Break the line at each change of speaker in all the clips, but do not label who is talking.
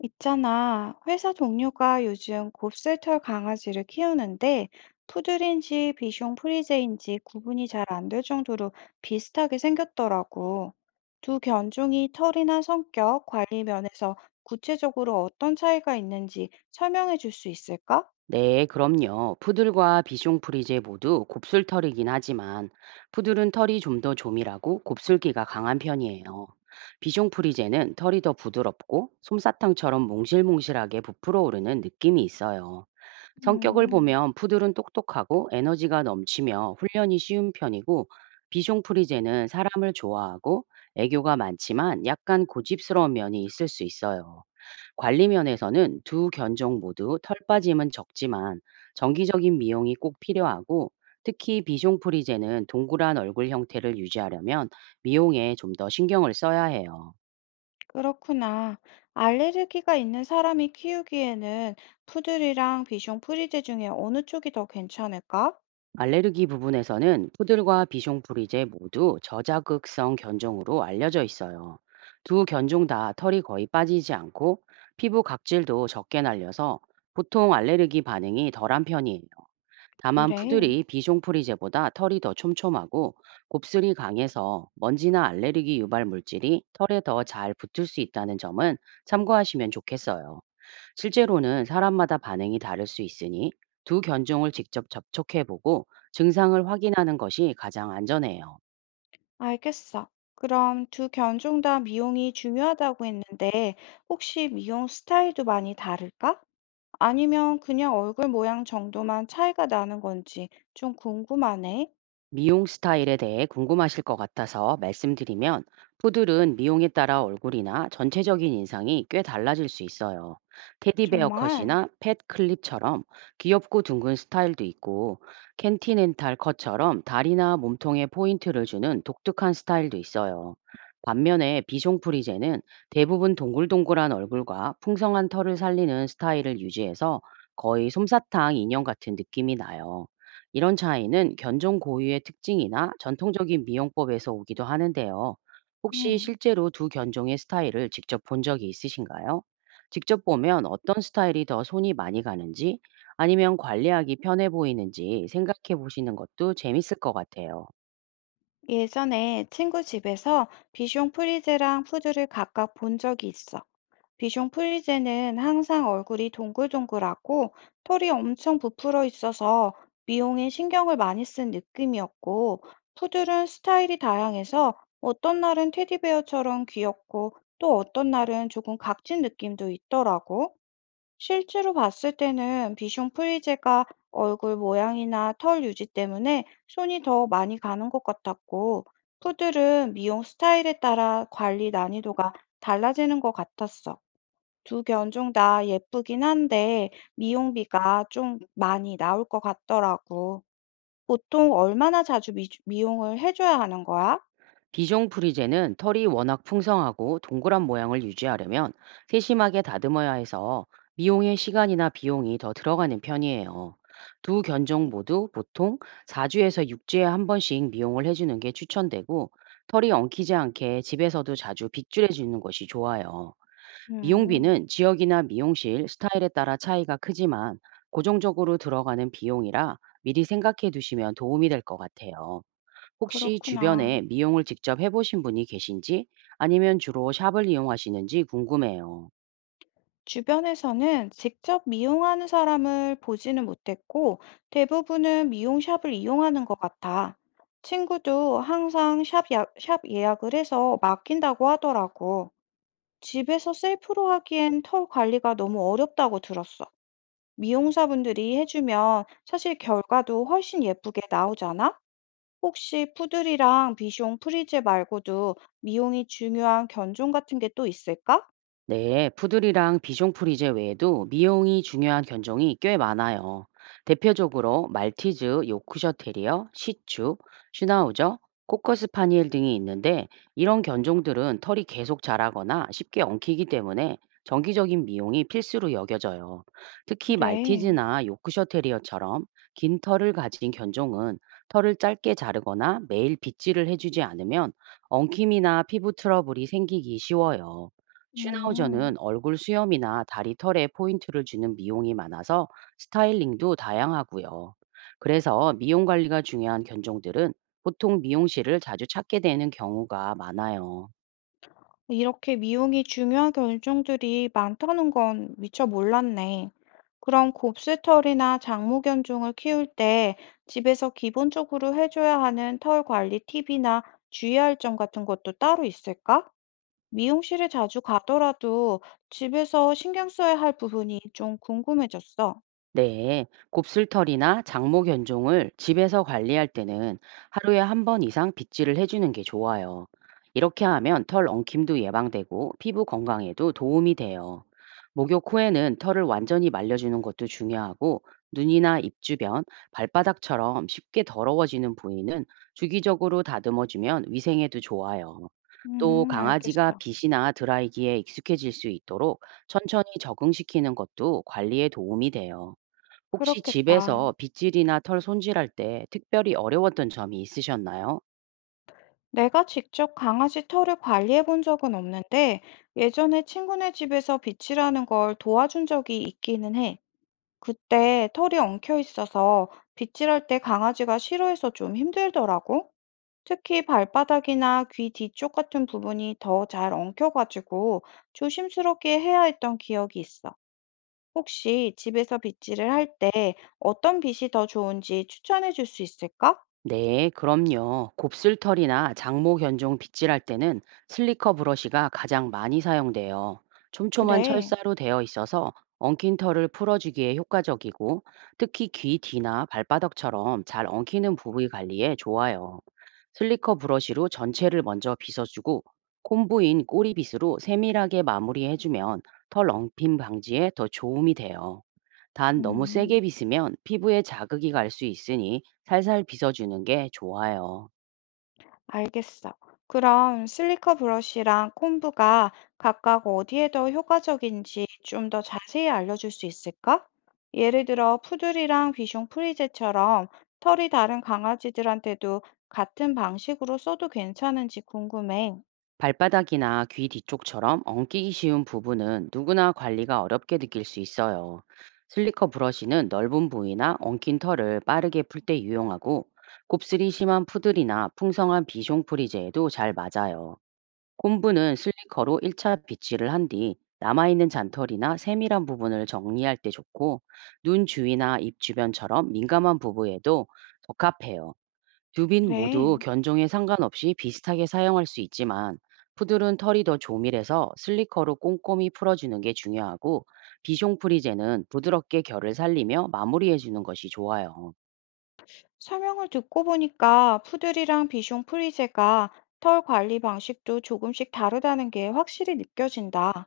있잖아, 회사 동료가 요즘 곱슬털 강아지를 키우는데 푸들인지 비숑 프리제인지 구분이 잘 안될 정도로 비슷하게 생겼더라고. 두 견종이 털이나 성격, 관리 면에서 구체적으로 어떤 차이가 있는지 설명해 줄 수 있을까?
네, 그럼요. 푸들과 비숑프리제 모두 곱슬털이긴 하지만 푸들은 털이 좀 더 조밀하고 곱슬기가 강한 편이에요. 비숑프리제는 털이 더 부드럽고 솜사탕처럼 몽실몽실하게 부풀어 오르는 느낌이 있어요. 성격을
음,
보면 푸들은 똑똑하고 에너지가 넘치며 훈련이 쉬운 편이고, 비숑프리제는 사람을 좋아하고 애교가 많지만 약간 고집스러운 면이 있을 수 있어요. 관리 면에서는 두 견종 모두 털 빠짐은 적지만 정기적인 미용이 꼭 필요하고, 특히 비숑프리제는 동그란 얼굴 형태를 유지하려면 미용에 좀 더 신경을 써야 해요.
그렇구나. 알레르기가 있는 사람이 키우기에는 푸들이랑 비숑 프리제 중에 어느 쪽이 더 괜찮을까?
알레르기 부분에서는 푸들과 비숑프리제 모두 저자극성 견종으로 알려져 있어요. 두 견종 다 털이 거의 빠지지 않고 피부 각질도 적게 날려서 보통 알레르기 반응이 덜한 편이에요. 다만
그래.
푸들이 비숑프리제보다 털이 더 촘촘하고 곱슬이 강해서 먼지나 알레르기 유발 물질이 털에 더 잘 붙을 수 있다는 점은 참고하시면 좋겠어요. 실제로는 사람마다 반응이 다를 수 있으니 두 견종을 직접 접촉해보고 증상을 확인하는 것이 가장 안전해요.
알겠어. 그럼 두 견종 다 미용이 중요하다고 했는데, 혹시 미용 스타일도 많이 다를까? 아니면 그냥 얼굴 모양 정도만 차이가 나는 건지 좀 궁금하네.
미용 스타일에 대해 궁금하실 것 같아서 말씀드리면, 푸들은 미용에 따라 얼굴이나 전체적인 인상이 꽤 달라질 수 있어요. 테디베어
정말.
컷이나 팻 클립처럼 귀엽고 둥근 스타일도 있고, 켄티넨탈 컷처럼 다리나 몸통에 포인트를 주는 독특한 스타일도 있어요. 반면에 비숑프리제는 대부분 동글동글한 얼굴과 풍성한 털을 살리는 스타일을 유지해서 거의 솜사탕 인형 같은 느낌이 나요. 이런 차이는 견종 고유의 특징이나 전통적인 미용법에서 오기도 하는데요. 혹시
음.
실제로 두 견종의 스타일을 직접 본 적이 있으신가요? 직접 보면 어떤 스타일이 더 손이 많이 가는지, 아니면 관리하기 편해 보이는지 생각해 보시는 것도 재밌을 것 같아요.
예전에 친구 집에서 비숑 프리제랑 푸드를 각각 본 적이 있어. 비숑 프리제는 항상 얼굴이 동글동글하고 털이 엄청 부풀어 있어서 미용에 신경을 많이 쓴 느낌이었고, 푸들은 스타일이 다양해서 어떤 날은 테디베어처럼 귀엽고 또 어떤 날은 조금 각진 느낌도 있더라고. 실제로 봤을 때는 비숑 프리제가 얼굴 모양이나 털 유지 때문에 손이 더 많이 가는 것 같았고, 푸들은 미용 스타일에 따라 관리 난이도가 달라지는 것 같았어. 두 견종 다 예쁘긴 한데 미용비가 좀 많이 나올 것 같더라고. 보통 얼마나 자주 미용을 해줘야 하는 거야?
비종프리제는 털이 워낙 풍성하고 동그란 모양을 유지하려면 세심하게 다듬어야 해서 미용의 시간이나 비용이 더 들어가는 편이에요. 두 견종 모두 보통 4주에서 6주에 한 번씩 미용을 해주는 게 추천되고, 털이 엉키지 않게 집에서도 자주 빗줄해주는 것이 좋아요.
음,
미용비는 지역이나 미용실, 스타일에 따라 차이가 크지만 고정적으로 들어가는 비용이라 미리 생각해 두시면 도움이 될 것 같아요. 혹시
그렇구나.
주변에 미용을 직접 해 보신 분이 계신지, 아니면 주로 샵을 이용하시는지 궁금해요.
주변에서는 직접 미용하는 사람을 보지는 못했고 대부분은 미용샵을 이용하는 것 같아. 친구도 항상 샵 예약을 해서 맡긴다고 하더라고. 집에서 셀프로 하기엔 털 관리가 너무 어렵다고 들었어. 미용사분들이 해주면 사실 결과도 훨씬 예쁘게 나오잖아? 혹시 푸들이랑 비숑 프리제 말고도 미용이 중요한 견종 같은 게 또 있을까?
네, 푸들이랑 비숑프리제 외에도 미용이 중요한 견종이 꽤 많아요. 대표적으로 말티즈, 요크셔 테리어, 시츄, 슈나우저, 코커스 파니엘 등이 있는데, 이런 견종들은 털이 계속 자라거나 쉽게 엉키기 때문에 정기적인 미용이 필수로 여겨져요. 특히
그래.
말티즈나 요크셔 테리어처럼 긴 털을 가진 견종은 털을 짧게 자르거나 매일 빗질을 해주지 않으면 엉킴이나 피부 트러블이 생기기 쉬워요.
음.
슈나우저는 얼굴 수염이나 다리 털에 포인트를 주는 미용이 많아서 스타일링도 다양하고요. 그래서 미용 관리가 중요한 견종들은 보통 미용실을 자주 찾게 되는 경우가 많아요.
이렇게 미용이 중요한 견종들이 많다는 건 미처 몰랐네. 그럼 곱슬털이나 장모 견종을 키울 때 집에서 기본적으로 해줘야 하는 털 관리 팁이나 주의할 점 같은 것도 따로 있을까? 미용실에 자주 가더라도 집에서 신경 써야 할 부분이 좀 궁금해졌어.
네, 곱슬털이나 장모 견종을 집에서 관리할 때는 하루에 한 번 이상 빗질을 해주는 게 좋아요. 이렇게 하면 털 엉킴도 예방되고 피부 건강에도 도움이 돼요. 목욕 후에는 털을 완전히 말려주는 것도 중요하고, 눈이나 입 주변, 발바닥처럼 쉽게 더러워지는 부위는 주기적으로 다듬어주면 위생에도 좋아요. 또 강아지가
알겠어.
빗이나 드라이기에 익숙해질 수 있도록 천천히 적응시키는 것도 관리에 도움이 돼요. 혹시
그렇겠다.
집에서 빗질이나 털 손질할 때 특별히 어려웠던 점이 있으셨나요?
내가 직접 강아지 털을 관리해 본 적은 없는데, 예전에 친구네 집에서 빗질하는 걸 도와준 적이 있기는 해. 그때 털이 엉켜 있어서 빗질할 때 강아지가 싫어해서 좀 힘들더라고. 특히 발바닥이나 귀 뒤쪽 같은 부분이 더 잘 엉켜가지고 조심스럽게 해야 했던 기억이 있어. 혹시 집에서 빗질을 할 때 어떤 빗이 더 좋은지 추천해 줄 수 있을까?
네, 그럼요. 곱슬털이나 장모 견종 빗질할 때는 슬리커 브러쉬가 가장 많이 사용돼요. 촘촘한
그래.
철사로 되어 있어서 엉킨 털을 풀어주기에 효과적이고, 특히 귀 뒤나 발바닥처럼 잘 엉키는 부위 관리에 좋아요. 슬리커 브러쉬로 전체를 먼저 빗어주고 콤부인 꼬리빗으로 세밀하게 마무리해주면 털 엉킴 방지에 더 도움이 돼요. 단, 너무 세게
음,
빗으면 피부에 자극이 갈 수 있으니 살살 빗어주는 게 좋아요.
알겠어. 그럼 슬리커 브러쉬랑 콤브가 각각 어디에 더 효과적인지 좀 더 자세히 알려줄 수 있을까? 예를 들어, 푸들이랑 비숑 프리제처럼 털이 다른 강아지들한테도 같은 방식으로 써도 괜찮은지 궁금해.
발바닥이나 귀 뒤쪽처럼 엉키기 쉬운 부분은 누구나 관리가 어렵게 느낄 수 있어요. 슬리커 브러쉬는 넓은 부위나 엉킨 털을 빠르게 풀 때 유용하고, 곱슬이 심한 푸들이나 풍성한 비숑프리제에도 잘 맞아요. 콤부는 슬리커로 1차 빗질을 한 뒤 남아있는 잔털이나 세밀한 부분을 정리할 때 좋고, 눈 주위나 입 주변처럼 민감한 부부에도 적합해요. 두 빈 모두
그래.
견종에 상관없이 비슷하게 사용할 수 있지만 푸들은 털이 더 조밀해서 슬리커로 꼼꼼히 풀어주는 게 중요하고, 비숑프리제는 부드럽게 결을 살리며 마무리해주는 것이 좋아요.
설명을 듣고 보니까 푸들이랑 비숑 프리제가 털 관리 방식도 조금씩 다르다는 게 확실히 느껴진다.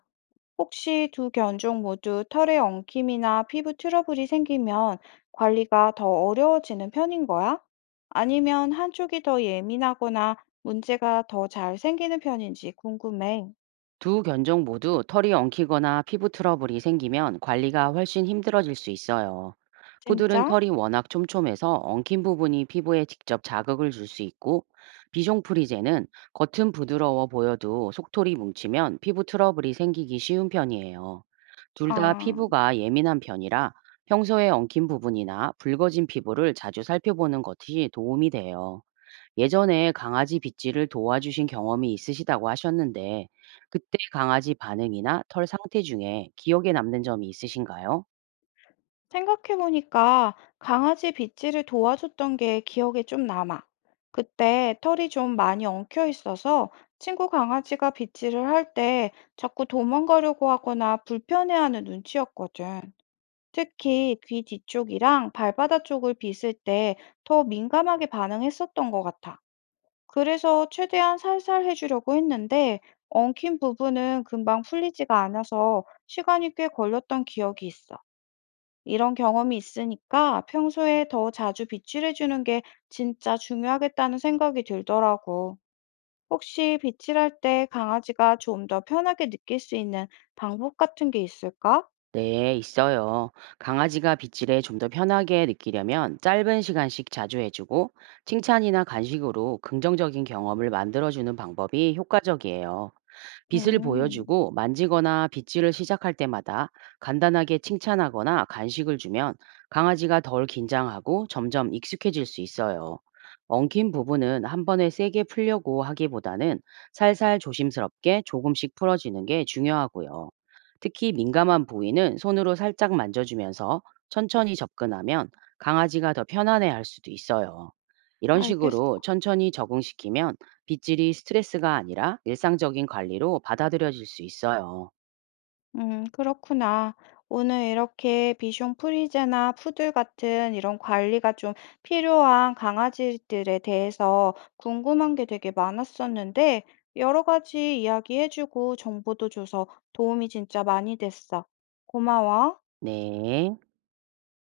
혹시 두 견종 모두 털의 엉킴이나 피부 트러블이 생기면 관리가 더 어려워지는 편인 거야? 아니면 한쪽이 더 예민하거나 문제가 더 잘 생기는 편인지 궁금해.
두 견종 모두 털이 엉키거나 피부 트러블이 생기면 관리가 훨씬 힘들어질 수 있어요. 푸들은
진짜?
털이 워낙 촘촘해서 엉킨 부분이 피부에 직접 자극을 줄 수 있고, 비숑프리제는 겉은 부드러워 보여도 속털이 뭉치면 피부 트러블이 생기기 쉬운 편이에요. 둘 다
아.
피부가 예민한 편이라 평소에 엉킨 부분이나 붉어진 피부를 자주 살펴보는 것이 도움이 돼요. 예전에 강아지 빗질을 도와주신 경험이 있으시다고 하셨는데, 그때 강아지 반응이나 털 상태 중에 기억에 남는 점이 있으신가요?
생각해보니까 강아지 빗질을 도와줬던 게 기억에 좀 남아. 그때 털이 좀 많이 엉켜 있어서 친구 강아지가 빗질을 할 때 자꾸 도망가려고 하거나 불편해하는 눈치였거든. 특히 귀 뒤쪽이랑 발바닥 쪽을 빗을 때 더 민감하게 반응했었던 것 같아. 그래서 최대한 살살 해주려고 했는데 엉킨 부분은 금방 풀리지가 않아서 시간이 꽤 걸렸던 기억이 있어. 이런 경험이 있으니까 평소에 더 자주 빗질해 주는 게 진짜 중요하겠다는 생각이 들더라고. 혹시 빗질할 때 강아지가 좀 더 편하게 느낄 수 있는 방법 같은 게 있을까?
네, 있어요. 강아지가 빗질에 좀 더 편하게 느끼려면 짧은 시간씩 자주 해주고, 칭찬이나 간식으로 긍정적인 경험을 만들어주는 방법이 효과적이에요. 빗을
음,
보여주고 만지거나 빗질을 시작할 때마다 간단하게 칭찬하거나 간식을 주면 강아지가 덜 긴장하고 점점 익숙해질 수 있어요. 엉킨 부분은 한 번에 세게 풀려고 하기보다는 살살 조심스럽게 조금씩 풀어지는 게 중요하고요. 특히 민감한 부위는 손으로 살짝 만져주면서 천천히 접근하면 강아지가 더 편안해 할 수도 있어요. 이런
알겠어.
식으로 천천히 적응시키면 빗질이 스트레스가 아니라 일상적인 관리로 받아들여질 수 있어요.
그렇구나. 오늘 이렇게 비숑 프리제나 푸들 같은 이런 관리가 좀 필요한 강아지들에 대해서 궁금한 게 되게 많았었는데, 여러 가지 이야기해주고 정보도 줘서 도움이 진짜 많이 됐어. 고마워.
네.